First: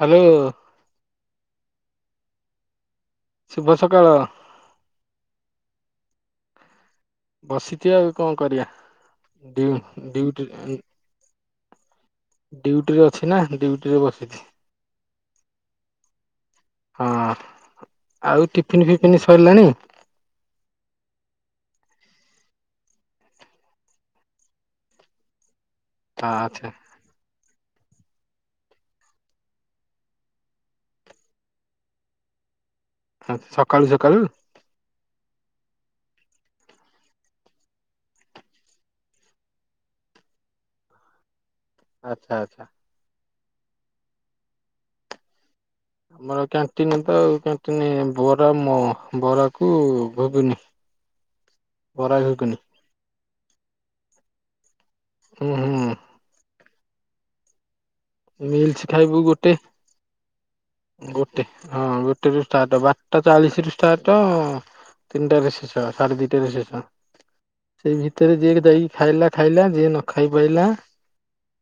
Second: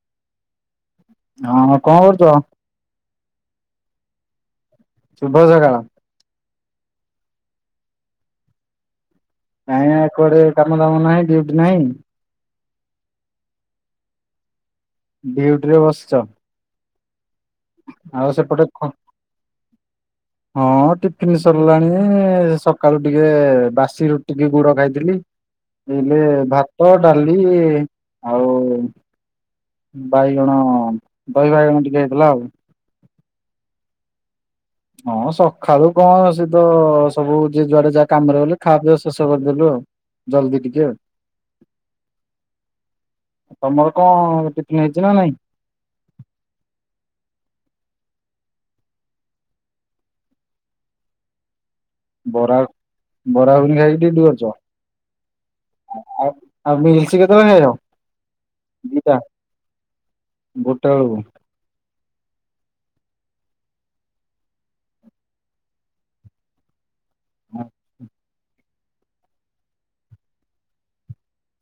Hello ହଁ କଣ କରୁଛ? ଶୁଭ ସକାଳ। ଶୁଭ ସକାଳ। ବସିଥିବା ଆଉ କଣ କରିବା ଡ୍ୟୁ- ନାଇଁ କୁଆଡେ ଡ୍ୟୁଟି କାମ ଦାମ ନାହିଁ ଡ଼ିଉଟି ନାହିଁ? ଡ଼ିଉଟି ରେ ଅଛି ନା ଡ଼ିଉଟିରେ ବସିଛି। ଡ଼ିଉଟିରେ ବସିଚ? ହଁ ଆଉ ସେପଟେ ଟିଫିନ ହଁ ଫିଫିନ ସରିଲାଣି ଟିଫିନ ସରିଲାଣି। ଏ ସକାଳୁ ଟିକେ ବାସିରୁ ଟିକେ ଗୁଡ ଖାଇଥିଲି। ହେଲେ ଆଚ୍ଛା ଭାତ ଡାଲି ଆଉ ବାଇଗଣ ଦହିବାଇଗଣ ଟିକେ ହେଇଥିଲା ଆଉ। ସକାଳୁ ସକାଳୁ? ହଁ ସକାଳୁ କଣ ସେ ତ ସବୁ ଯିଏ ଯୁଆଡେ ଯାହା କାମରେ ଗଲେ ଖାବା ପିଇବା ଶେଷ କରିଦେଲୁ ଆଉ। ଜଲ୍ଦି ଟିକେ। ଆଚ୍ଛା ଆଚ୍ଛା। ତମର କଣ ଟିଫିନ୍ ହେଇଛି ନା ନାଇଁ? ଆମର କ୍ୟାଣ୍ଟିନ ତ ଆଉ କ୍ୟାଣ୍ଟିନ ବରା ମୋ ବରାକୁ ଭୁବୁନି। [inaudible] [unintelligible] ବରାବରି ଖାଇକି ଟେ ଦି ଅଛ? ହୁଁ ହୁଁ ଆଉ ଆଉ ମିଲ୍ସ କେତେବେଳେ ଖାଇବ? ମିଲ୍ସ ଦିଟା ଖାଇବୁ ଗୋଟେ ଗୋଟେ ବେଳକୁ ଗୋଟେ ହଁ ଗୋ। ବାରଟା ଚାଳିଶ ର ଷ୍ଟାର୍ଟ, ତିନିଟ ରେ ଶେଷ। ସାଢେ ଦିଟାରୁ ଶେଷ। ସେଇ ଭିତରେ ଯିଏ ଯାଇକି ଖାଇଲା ଖାଇଲା ଯିଏ ନ ଖାଇ ପାରିଲା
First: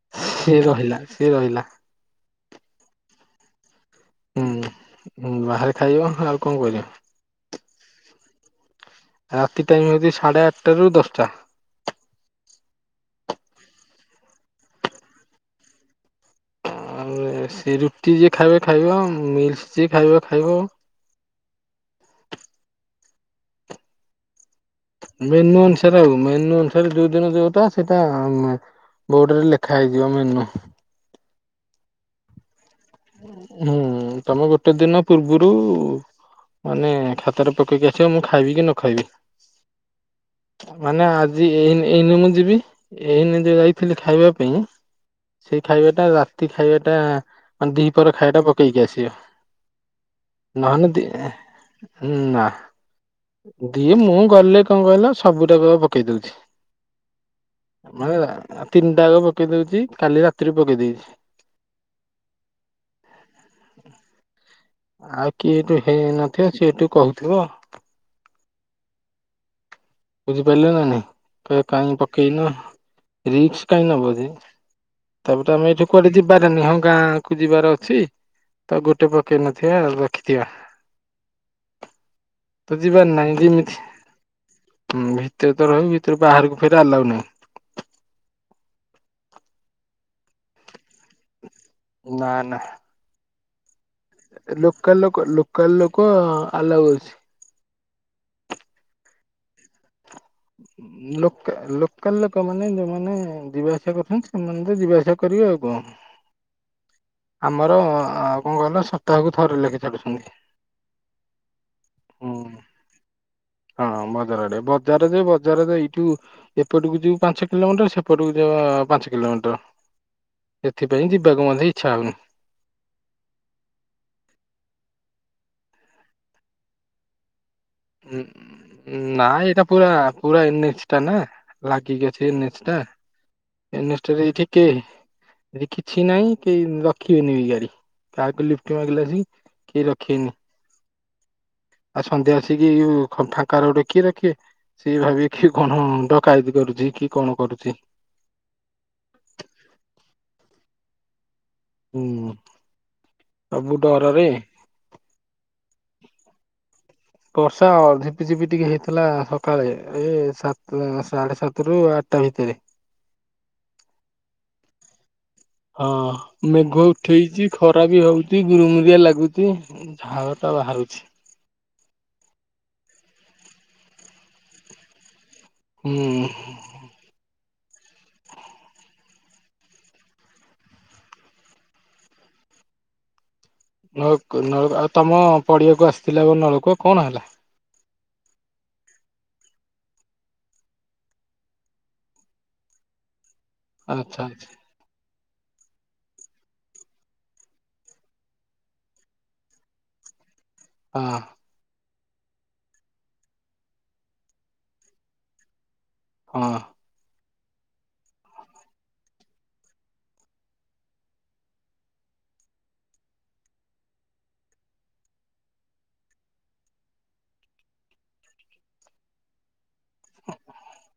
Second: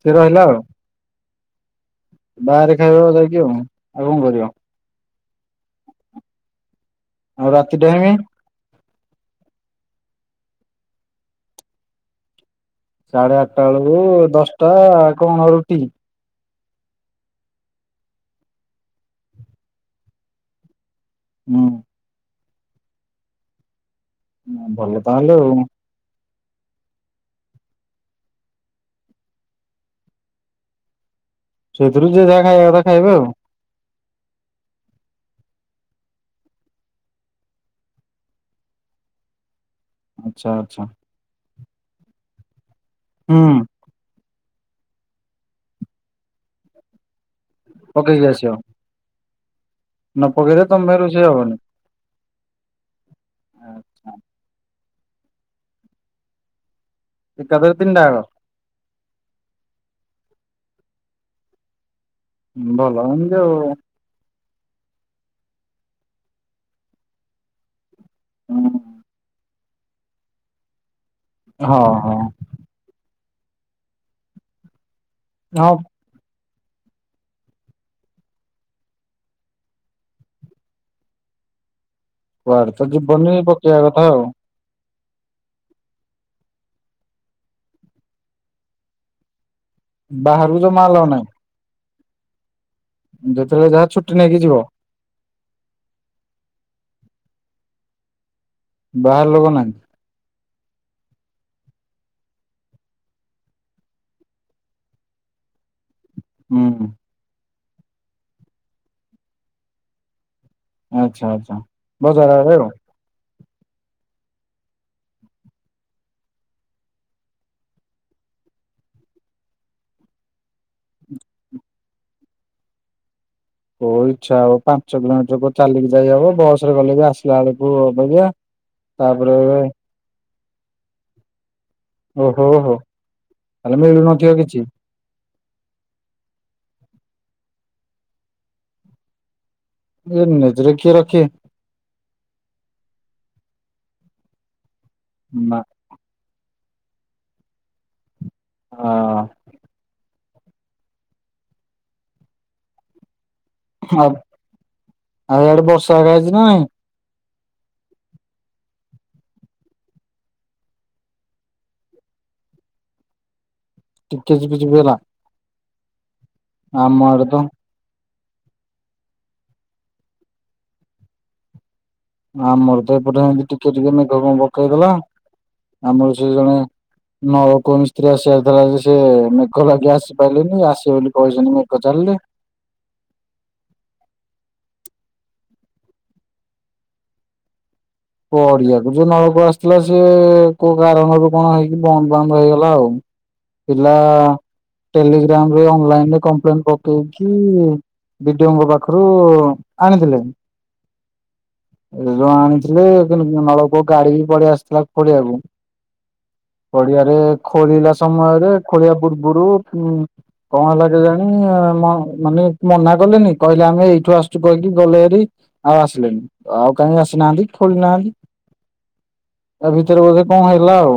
ସେ ରହିଲା ଆଉ ସିଏ ରହିଲା। ବାହାରେ ଖାଇବାକୁ ଯାଇକି ଆଉ ଆଉ କଣ କରିବ? ହୁଁ ବାହାରେ ଖାଇବ ଆଉ କଣ କରିବ? ଆଉ ରାତି ଟାଇମ? ରାତି ଟାଇମ ହଉଛି ସାଢେ ଆଠଟା ରୁ ଦଶଟା। ସାଢେ ଆଠଟା ବେଳକୁ ଦଶଟା କଣ ରୁଟି? ଆଉ ସେ ରୁଟି ଯିଏ ଖାଇବ ଖାଇବ, ମିଲ୍ସ ଯିଏ ଖାଇବ ଖାଇବ। ହୁଁ ଭଲ ତାହେଲେ ଆଉ। ମେନୁ ଅନୁସାରେ ଆଉ ମେନୁ ଅନୁସାରେ ଦୁଇ ଦିନ ଯୋଉଟା ସେଟା ବୋର୍ଡରେ ଲେଖା ହେଇଯିବ ମେନୁ। ସେଥିରୁ ଯିଏ ଯାହା ଖାଇବା କଥା ଖାଇବେ ଆଉ। ହୁଁ ତମେ ଗୋଟେ ଦିନ ପୂର୍ବରୁ ମାନେ ଖାତାରେ ପକେଇକି ଆସିବ ମୁଁ ଖାଇବି କି ନ ଖାଇବି। ଆଛା ଆଚ୍ଛା। ଏ ଏଇନ ମୁଁ ଯିବି ହୁଁ ଏଇନ ଯୋଉ ଯାଇଥିଲି ଖାଇବା ପାଇଁ ସେଇ ଖାଇବା ଟା ରାତି ଖାଇବାଟା ମାନେ ଦ୍ଵିପହର ପକେଇକି ଖାଇବାଟା ଆସିବ ପକେଇକି ଆସିବ। ନ ପକେଇଲେ ତମପାଇଁ ରୋଷେଇ ହବନି। ଁ ନା ଦିଏ ଆଚ୍ଛା ମୁଁ ଗଲେ କଣ କହିଲା ସବୁଟାକ ପକେଇ ଦଉଛି ଏକାଥରେ ତିନିଟା ଯାକ ତିନିଟା ଆ ପକେଇ ଦଉଛି କାଲି ରାତି ତପ କେଦି ଭଲ ଯ ଆଉ କିଏଠୁ ହେଇନଥିବ ସେଠୁ କହୁଥିବ ହଁ ବଝି ପହିଲ ନା ନାଇ କ ହଁ କାଇ ହଁ ପକେଇ ନ ରିକ୍ କାାଇଁ ନବଝ ତାପଟ ଆମେ ହଁ ଏଇଠି କୁଆଡେ ଯିବା ଯିବାର ନିହଁ ଗାଁ କୁ ଯିବାର ଅଛି ତ ଗୋଟେ ପକେଇ ନଥିବାଉ ରଖିଥିବା କୁଆଡେ ତ ଯିବାର ଯିବନି ନାହିଁ ଯେମିତି ପକେଇବା କଥା ଆଉ ହୁଁ ଭିତରେ ତ ରହିବି ଭିତରେ ବାହାରକୁ ଫେର ଆ ଲାଗନି ବାହାରୁ ଜମା ହେଲା ନାହିଁ ନା ନା ଯେତେବେଳେ ଯା ଲୋକାଲ ଲୋକ ଲୋକାଲ ଲୋକ ଆଲଗ ଅଉଛି ବାହାର ଲୋକ ନାଁ ଲୋକ ଲୋକାଲ ଲୋକମାନୋନେ ଯୋଉମାନେ ଯିବା ଆସିବା କରୁଛନ୍ତି ସେମାନେ ତ ଯିବାଆସିବା କରିବେ ଆଉ କଣ ହଁ ଆମର କଣ କହିଲ ସପ୍ତାହକୁ ଥରେ ଲେଖି ଚାଲୁଛନ୍ତି ଆଚଛା ଆଚ୍ଛା ବସାରଉ ହଁ ବଜାର ଆଡେ ବଜାର ଯ ବଜାର ଯ ଏଇଠୁ ଏପଟକୁ ଯାଉ ପାଞ୍ଚ କିଲୋମିଟର ସେପଟକୁ ଯାଉ ପାଞ୍ଚ କିଲୋମିଟର ସେଥିପାଇଁ ଯିବାକୁ ମ ଇଚ୍ଛା ହଉନି ହଉ ଇଚ୍ଛା ହଉ ପାଞ୍ଚ କିଲୋମିଟର ଚାଲିକି ଯାଇ ହବ ବସ ରେ ଗଲେ ବି ଆସିଲା ବେଳକୁ ଅବାଗିଆ ହଁ ନାଁ ତାପରେ ଏଇଟା ପୁରା ପୁରା ଏା ନା ଲାଗିଗଛି ଓହୋ ଏନସ୍ ହୋ ଟା ତାହେଲେ ଏନସ୍ ଟା ମିଳୁନଥିବ କିଛି ଠିକ କିଛି ନହିଁ କେହି ରଖିବେନି ଏ ଗାଡି କାହାକୁ ଲିଫଟ ମାଗିଲା ଆସ ଏଇ ନିଜରେ କିଏ ରଖେ ଆଉ ସନ୍ଧ୍ୟା ଆସିକି ଫାଙ୍କ ଡକିଏ ରଖେ ସିଏ ଭାବ କି ମା କଣ ଡକାୟତି କରୁଛି କି କଣ କରୁଛି ଆ ହୁଁ ସବୁ ଡରରେ ଷ କାଜ ନାହିଁ ବର୍ଷା ଝିପି ଝିପି ଟିକେ ହେଇଥିଲା ସକାଳେ ଏ ସାତ ସାଢେ ସାତ ରୁ ଆଠ ଭିତରେ କେଜିୁ କିଜିୁ ବେଲା ହଁ ମେଘ ଉଠେଇଛି ଖରା ବି ହଉଛି ଗୁରୁମରିଆ ଲାଗୁଚ ଝାଳ ଟା ବାହାରୁଛି ଆ ମରଦପୁରରେ ଏମିତି ଟିକେ ଟିକେ ମେଘ କଣ ପକେଇଦଲା ହୁଁ ଆମର ସେ ଜଣେ ନରକୂଅ ମିସ୍ତ୍ରୀ ଆସାର ଧର ସେ ମେଘ ଲାଗି ଆସିପାରିଲନି ଆସିବେ ବୋଲି କହିହୁଛନ୍ତି ମେଘ ଚାଲିଲେ କ ଆଉ ତମ ପଡିଆକୁ ଆସିଥିଲା ଆ ନଳକୂଅ କଣ ହେଲା ପଡିଆକୁ ଯୋଉ ନଳକୂ ଆସିଥିଲା ସେ କୋଉ କାରଣରୁ କଣ ହେଇକି ବନ୍ଦ ବନ୍ଦ ହେଇଗଲା ଆଉ ପିଲା ଆଚ୍ଛା ଆଚ୍ଛା ଟେଲିଗ୍ରାମ ରେ ଅନଲାଇନ ରେ କମ୍ପ୍ଲେନ ପକେଇକି ବିଡିଓଙ୍କ ପାଖରୁ ଆଣିଥିଲେ ହଁ ଏ ଯଉ ଆଣିଥିଲେ ନଳକୂ ଗାଡି ବି ପଡି ଆସିଥିଲା ପଡିଆକୁ ହଁ ପଡିଆରେ ଖୋଳିଲା ସମୟରେ ଖୋଳିବା ପୂର୍ବରୁ ଉ କଣ ହୋଗେ ଜାଣି ମାନେ ମନା କଲେନି କହିଲେ ଆମେ ଏଇଠୁ ଆସୁଛୁ କହିକି ଗଲେ ଏରି ଆଉ ଆସିଲେଣିି ଆଉ କାହିଁକି ଆସିନାହାନ୍ତି ଖୋଳି ନାହାନ୍ତି ତା ଭିତରେ ବୋଧେ କଣ ହେଲା ଆଉ।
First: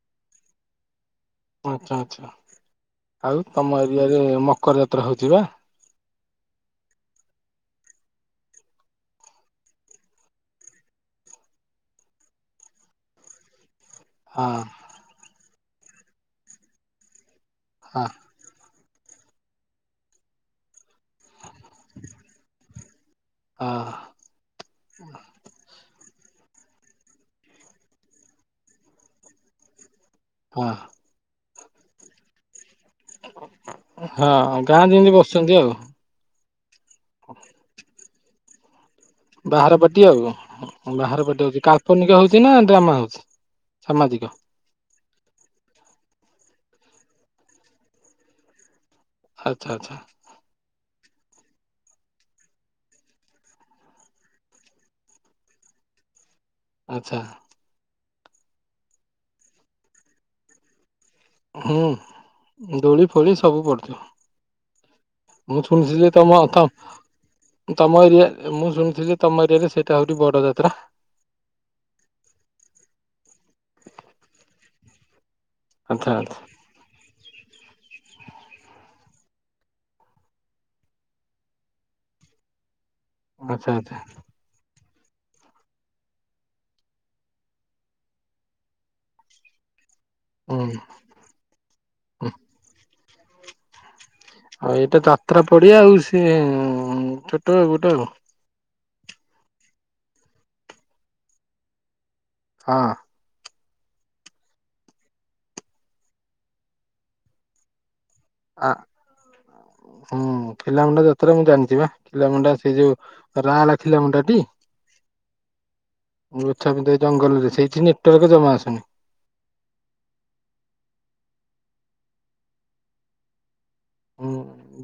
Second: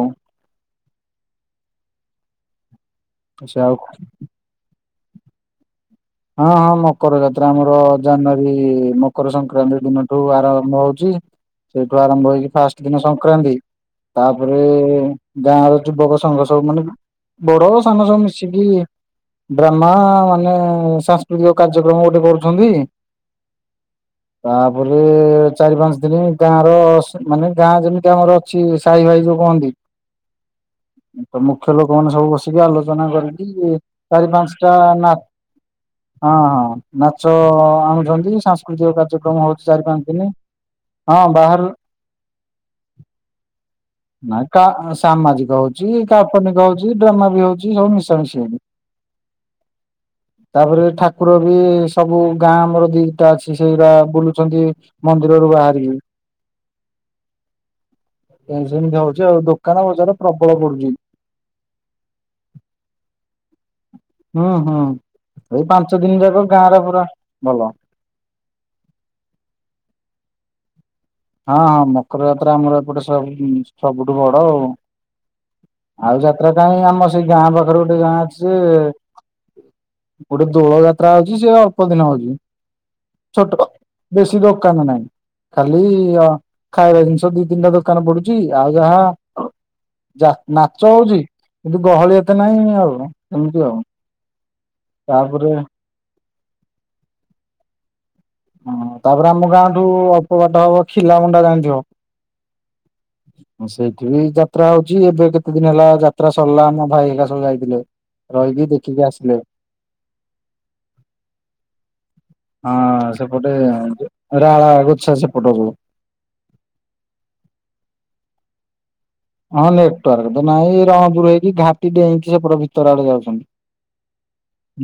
ଆଚ୍ଛା ଆଚ୍ଛା ଆଉ ତମ ଏରିଆରେ ମକର ଯାତ୍ରା ହଉଛି ପା? ହଁ ହଁ ମକର ଯାତ୍ରା ଆମର ଜାନୁଆରୀ ମକର ସଂକ୍ରାନ୍ତି ଦିନଠୁ ଆରମ୍ଭ ହଉଛି ସେଇଠୁ ଆରମ୍ଭ ହେଇକି ଫାଷ୍ଟ ଦିନ ସଂକ୍ରାନ୍ତି ହଁ ତାପରେ ଗାଁ ର ଯୁବକ ସଂଘ ସବୁ ମାନେ ବଡ ସାନ ହଁ ସବୁ ମିଶିକି ଡ୍ରାମା ମାନେ ଜିଓ କାର୍ଯ୍ୟକ୍ରମ ଗୋଟେ କରୁଛନ୍ତି ହଁ ତାପରେ ଚାରି ପାଞ୍ଚ ଦିନି ଉଁ ଗାଁ ର ସ ମାନେ ଗାଁ ଯେମିତି ଆମର ଅଛି ସାହି ଭାଇ ଯୋଉ କହନ୍ତି। ହଁ ତ ମୁଖ୍ୟ ଲୋକମାନେ ସବୁ ବସିକି ଆଲୋ ଯନା କରନ୍ତି ଏ ଚାରି ହଁ ପାଞ୍ଚଟା ଗାଁ ଯେମିତି ନା ବସୁଛନ୍ତି ଆଉ ହଁ ହଁ ନାଚ ଆଣୁଛନ୍ତି ସାଂସ୍କୃତିକ କାର୍ଯ୍ୟ ବାହାର ବାଟି ଆଉ ହଁ ବାହାର ପଟି ହଉଛି ବାହାରୁ କାଳ୍ପନିକ ହଉଛି ନାଁ ଡ୍ରାମା ହଉଛି? ସାମାଜିକ? ନାଇଁ କାସ ସାମାଜିକ ହଉଛି କାଳ୍ପନିକ ହଉଛି ଡ୍ରାମା ବି ହଉଛି ସବୁ ମିଶା ମିଶି ହଉଛି। ଆଚ୍ଛା ଆଚ୍ଛା ତାପରେ ଠାକୁର ବି ସବୁ ଗାଁ ଆମର ଦିଟା ଅଛି ସେଇରା ବୁଲୁଛନ୍ତି ମନ୍ଦିରରୁ ବାରି ଆଚ୍ଛା। ଏମତି ସେମିତି ହଉଛି ଆଉ ଦୋକାନ ବଜାର ପ୍ରବଳ ପଡୁଛି। ହୁଁ ଦୋଳି ଫୋଳି ସବୁ ପଡିଥିବ। ହୁଁ ହୁଁ। ଏଇ ମୁଁ ପାଞ୍ଚ ଦିନ ଶୁଣିଥିଲି ତମ ଯାକ ତ ଗାଁ ରେ ପୁରା ଭଲ ତମ ଏରିଆ ମୁଁ ଶୁଣିଥିଲି ଯେ ତମ ଏରିଆରେ ସେଇଟା ହଉଛି ବଡ ଯାତ୍ରା। ହଁ ହଁ ମକର ଯାତ୍ରା ଆମର ଏପଟେ ସବ ସବୁଠୁ ବଡ ଆଉ। ଆଚ୍ଛା ଆଉ ଆଚ୍ଛା ଯାତ୍ରା କାଇଁ ଆମ ସେଇ ଗାଁ ପାଖରେ ଗୋଟେ ଗାଁ ଅଛି ଯେ ଗୋଟେ ଦୋଳ ଯାତ୍ରା ହଉଛି ସେ ଅଳ୍ପ ଦିନ ହଉଛି। ଛୋଟ ଆଚ୍ଛା ଆଚ୍ଛା ବେଶୀ ଦୋକାନ ନାହିଁ ଖାଲି ଖାଇବା ଜିନିଷ ଦି ତିନିଟା ଦୋକାନ ପଡୁଛି ଆଉ ଯାହା ଯା ହୁଁ ନାଚ ହଉଛି କିନ୍ତୁ ଗହଳି ହୁଁ ଏତେ ନାହିଁ ଆଉ କେମିତି ଆଉ। ଆଉ ଏଇଟା ଯାତ୍ରା ତାପରେ ପଡିଆ ଆଉ ସେ ଛୋଟ ଗୋଟେ ଆଉ। ହଁ ତାପରେ ଆମ ଗାଁ ଠୁ ଅଳ୍ପବାଟ ହବ ଖିଲାମୁଣ୍ଡା ଜାଣିଥିବ? ହଁ। ସେଇଠି ବି ଯାତ୍ରା ହଉଛି ଏବେ କେତେ ଦିନ ହେଲା ଯାତ୍ରା ସରିଲା ଆମ ଭାଇ ଏକା ସବୁ ଯାଇଥିଲେ। ରହିକି ଆ ଦେଖିକି ଆସିଲେ ହୁଁ ପିଲାମୁଣ୍ଡା ଯାତ୍ରା ମୁଁ ଜାଣିଛି ବା ପିଲାମୁଣ୍ଡା ହଁ ସେଇ ଯୋଉ ସେପଟେ ରା ଲଖିଲା ମୁଣ୍ଡାଟି ରାଳା ଗୋଛା ସେପଟ ସବୁ ଗୋଛା ପିନ୍ଧା ଜଙ୍ଗଲରେ ସେଇଠି ନେଟ ଜମା ଆସନି। ହଁ ନେଟୱାର୍କ ତ ନାଇଁ ରଣ ଦୂର ହେଇକି ଘାଟି ଡେଇଇଁକି ସେ ପୁରା ଭିତର ଆଡେ ଯାଉଛନ୍ତି।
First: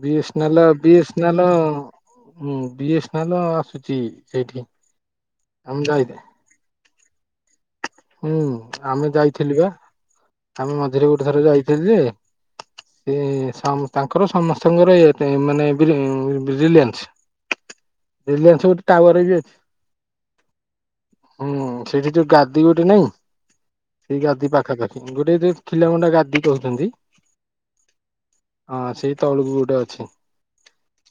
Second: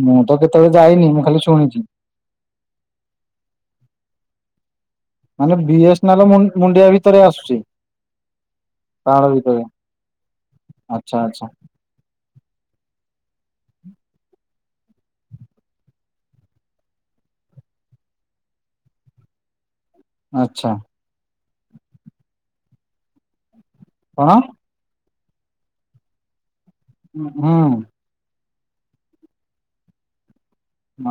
ବି ମୁଁ ତ କେତେବେଳେ ବି ଯାଇନି ମୁଁ ଖାଲି ନାଁ ଶୁଣିଛି ବିଏସ ନାଲ ଆସୁଛି। ସେଇଠି। ମାନେ ବି ଆମେ ଏସ୍ ଯାଇଥି ନ ମୁଣ୍ଡିଆ ଭିତରେ ଆସୁଚି। ହୁଁ ଆମେ ଯାଇଥିଲି ପା ଆମେ ମଝିରେ ଆଚ୍ଛା ଗୋଟେ ଆଚ୍ଛା ଥର ଯାଇଥିଲି ଯେ ସେ ତାଙ୍କର ସମସ୍ତଙ୍କର ରିଲିଆନସ। ରିଲିଆନ୍ସ ଗୋଟେ ଟାୱାର ବି ଅଛି। ଆଚ୍ଛା। ହୁଁ ସେଠି ଯୋଉ ଗାଦି ଗୋଟେ ନାଇଁ ସେଇ କଣ ଗାଦି ପାଖାପାଖି। ଗୋଟେ ଏ ଥିଲା ଗୋଟେ ଗାଧି। ହୁଁ। ହଁ ସେଇ ତଳକୁ ଗୋଟେ ଅଛି।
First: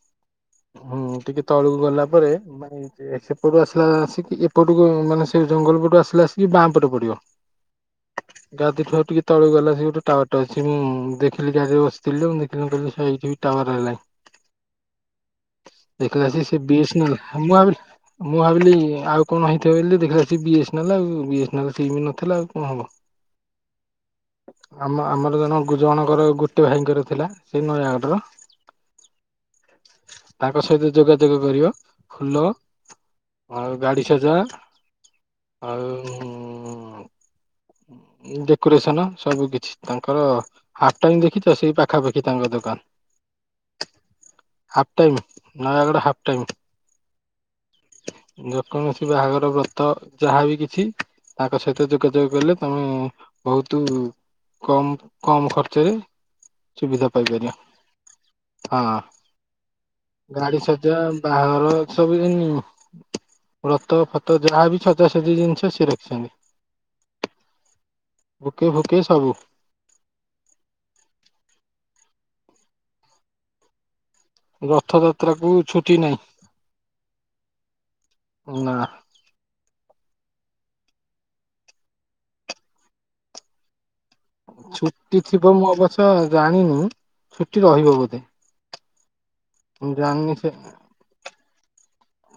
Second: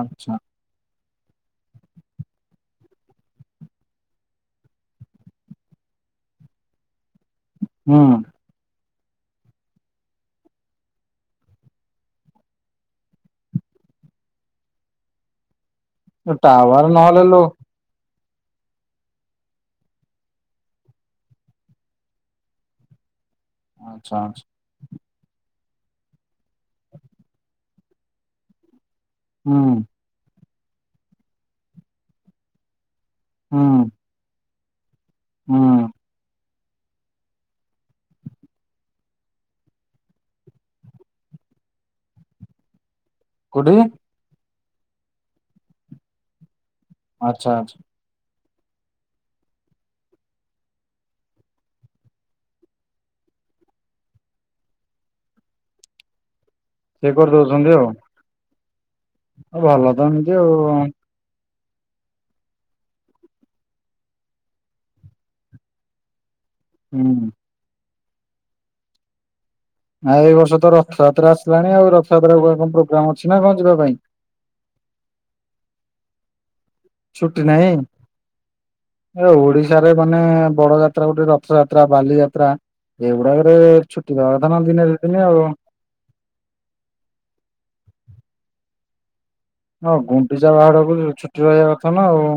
ଆଚ୍ଛା। ହୁଁ ଟିକେ ତଳକୁ ଗଲା ପରେ ମାନେ ସେପଟୁ ଆସିଲା ଆସିକି ଏପଟକୁ ମାନେ ସେ ଜଙ୍ଗଲ ଟୁ ଆସିଲେ ଆସିକି ବାଁ ଉପଟରେ ପଡିବ, ହୁଁ ଗାଧଠୁ ଟିକେ ତଳକୁ ଗଲା ସେ ଗୋଟେ ଟାୱାର ଟା ଅଛି ମୁଁ ଦେଖିଲି ଗା ବସିଥିଲି ମୁଁ ଦେଖିଲି ମୁଁ କହିଲି ସେ ହେଇଛି ଟାୱାର ହେଲାଣି [inaudible] [unintelligible] ଟାୱାର ନହେଲେ ଲୋ ଆମ ଆ ମୁଁ ଭାବିଲି ଆଉ କଣ ହେଇଥିବ ବଲି, ଦେଖିଲା ବିଏସ ନେଲେ ଆଉ ସେଇ ବି ନଥିଲା କଣ ହବ ଆଚଛାଛ ଆମ ଆମର ଜଣ ଜଣଙ୍କର ଗୋଟେ ଭାଇଙ୍କର ଥିଲା ସେଇ ନୟାଗଡର ହୁଁ ତାଙ୍କ ସହିତ ଯୋଗାଯୋଗ କରିବ ଫୁଲ ଆଉ ହୁଁ ଗାଡି ସଜା ହୁଁ ହଉ [inaudible] [unintelligible] ଡେକୋରେସନ ସବୁ କିଛି ତାଙ୍କର ହାଟହିଁ ଦେଖିଛ ସେଇ ପାଖାପାଖି ତାଙ୍କ ଦୋକାନ କୋଠି ହାଫଟାଇମ, ନୟାଗଡ ହାଫଟାଇମ ଆଚ୍ଛା ଆଚ୍ଛା ଯେକୌଣସି ବାହାଘର ବ୍ରତ ଯାହାଵି କିଛି ତାଙ୍କ ସହିତ ଯୋଗାଯୋଗ କଲେ ତମେ ବହୁତ କମ କମ ଖର୍ଚ୍ଚରେ ସେ ସୁବିଧା ପାଇପାରିବା, କରିଦଉଛନ୍ତି ଆଉ। ଭଲ ତ ଏମିତି ହଁ ଆଉ ଗାଡି ସଜ୍ୟା ବାହାର ସବୁ ଦିନିବ୍ରତ ଫତ ଯାହାବି ସଜାସଜି ଜିନିଷ [inaudible] ହୁଁ ଭୁକେ ଭୁକେ ସବୁ ଆ ଏଇ ବର୍ଷ ତ ରଥଯାତ୍ରା ଆସିଲାଣି ଆଉ ରଥଯାତ୍ରା କ କଣ ପ୍ରୋଗ୍ରାମ ଅଛି ନା କଣ ଯିବା ପାଇଁ ରଥଯାତ୍ରା କୁ ଛୁଟି ନାହିଁ ଛୁଟି ନାହିଁ, ନା ଓଡିଶା ମାନେ ବଡ ଯାତ୍ରା ଗୋଟେ ରଥଯାତ୍ରା, ବାଲିଯାତ୍ରା, ଏଗୁଡାକରେ ଛୁଟି ଦବା କଥା ନା ଦିନେ ଦି ଦିନି ଛୁଟି ଆଉ। ଥିବ ମୁଁ ଅବସ୍ୟଜାଣିନି, ଛୁଟି ରହିବ ବୋଧେ ହଁ ମୁଁ ଜାଣିନି ସେ ଗୁଣ୍ଡିଚା ବାହୁଡା କୁ ଛୁଟି ରହିବା କଥା ନା ଆଉ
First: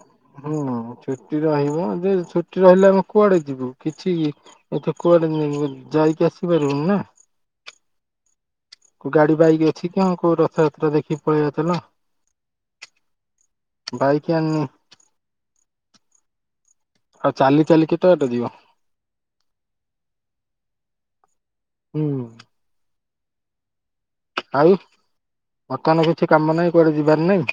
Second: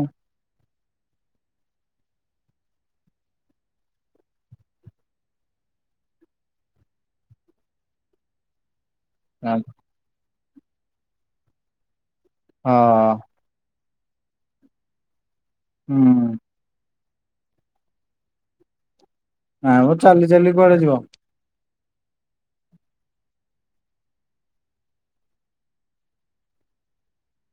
ହୁଁ ଛୁଟି ରହିବ ଯେ ଛୁଟି ରହିଲେ ଆମେ କୁଆଡେ ଯିବୁ କିଛି ଏଠି କୁଆଡେ ନେଇ ଯାଇକି ଆସିପାରିବିନି ନା [inaudible] ଗାଡି ହଁ ବାଇକି ଅଛି କିକୋଉ ରଥଯାତ୍ରା ଦେଖିକି ପଳେଇଆସିଲ ହଁ ଭାଇକି ଅନନି ହୁଁ ଆଉ ଚାଲି ଚାଲି କେତେ ବାଟ ଯିବ ନାମ ଚାଲି ଚାଲି ପରେୁଡ ଯିବ ହୁଁ ଆଉ ମତମାନ କିଛି କାମ ନାହିଁ କୁଆଡେ ଯିବାର ନାାଇଁ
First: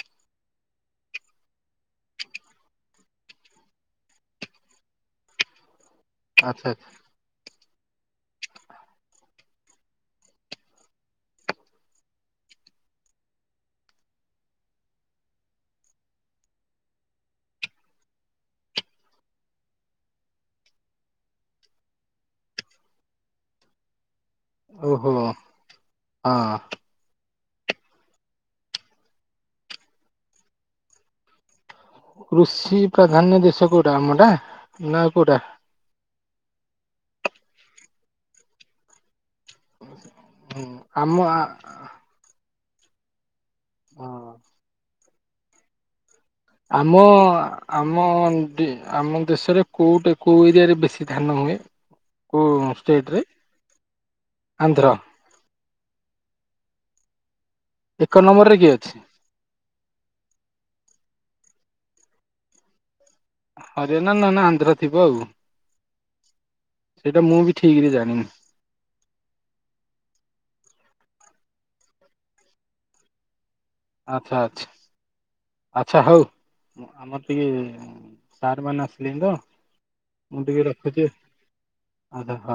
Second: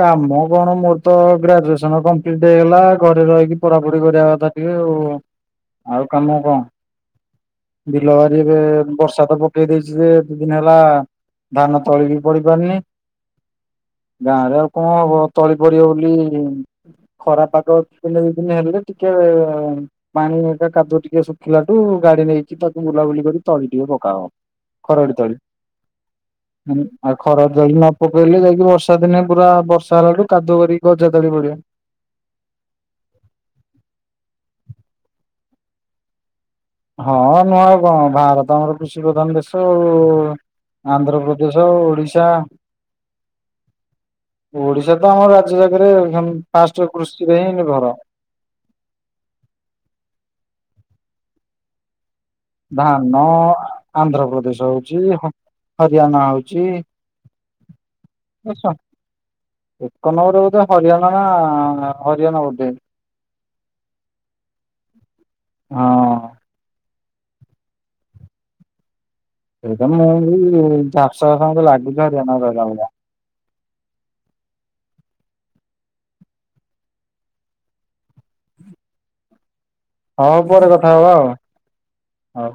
କାମ କଣ ମୋର ତ ଗ୍ରାଜୁଏସନ କମ୍ପ୍ଲିଟ ହେଇଗଲା ଘରେ ରହିକି ପଢାପଢି କରିବା କଥା ଟିକେ ଆଉ କାମ ଆଚ୍ଛା କଣ ବିଲବାରି ଏବେ ବର୍ଷା ତ ପକେଇ ଦେଇଛି ଯେ ଦି ଦିନ ହେଲା ଧାନ ତଳି ବି ପଡିପାରନି ଗାଁ ରେ ଆଉ କଣ ହବ ତଳି ପଡିବ ବୋଲି ଖରାପାଗ ଦିନ ଦି ଦିନ ହେଲେ ଟିକେ ପାଣି ଏଟା କାଦୁଅ ଟିକେ ଶୁଖିଲାଠୁ ଗାଡି ନେଇି ତାକୁ ବୁଲାବୁଲି କରି ତଳି ଟିକେ ପକାହବ, ଆଚ୍ଛା ଓହୋ ଖରଡି ତଳି ହଁ ଖରାଯାଇକି ନ ପକେଇଲେ ଯାଇକି ବର୍ଷାଦିନେ ପୁରା ବର୍ଷାହେଲାଠୁ କାଦୁ କରିକି ଗଜା ତାଳି ପଡିବ କୃଷି ପ୍ରାଧାନ୍ୟ ଦେଶ କୋଉଟା ଆମଟା ନା ପୁରା ହଁ ନୂଆ ଆଉ କଣ ଭାରତ ଆମର କୃଷି ପ୍ରଧାନ ଦେଶ। ହୁଁ ଆମ ଆ ଓ-ଆନ୍ଧ୍ରପ୍ରଦେଶ ଆଉ ଓଡିଶା ଓଡିଶା ତ ଆମ ରାଜ୍ୟ ଜାଗାରେ ଆମ ଆମ ଆମ ଦେଶରେ କୋଉଟ କୋଉ ଏରିଆରେ ବେଶୀ ଧାନ ହୁଏ। କୋଉ ଷ୍ଟେଟ ରେ ଧାନ ଆନ୍ଧ୍ରପ୍ରଦେଶ ଆନ୍ଧ୍ର ହଉଛି ହରିୟାନା ହଉଛି। ଏକ ନମ୍ବର ରେ ଆଛା କିଏ ଅଛି? ଏକ ନମ୍ବର ବୋଧେ ହରିୟାଣା ଆ- ହ ହରିୟାନା ବୋଧେ। ହରିଆନା ନ ନେ ଆନ୍ଧ୍ର ଥିବ ଆଉ। ହଁ। ସେଇଟା ମୁଁ ବି ଠିକ୍ ରେ ଜାଣିନି। [inaudible] ଆଚ୍ଛା ଆଚ୍ଛା। ଆଛା ହଉ ଆମର ଟିକେ ସାର୍ ମନେ ଆସିଲେଣି ତ ହଁ ମୁଁ ଟିକେ ପରେ କଥା ରଖୁଛି ହବା ଆଉ ହଉ।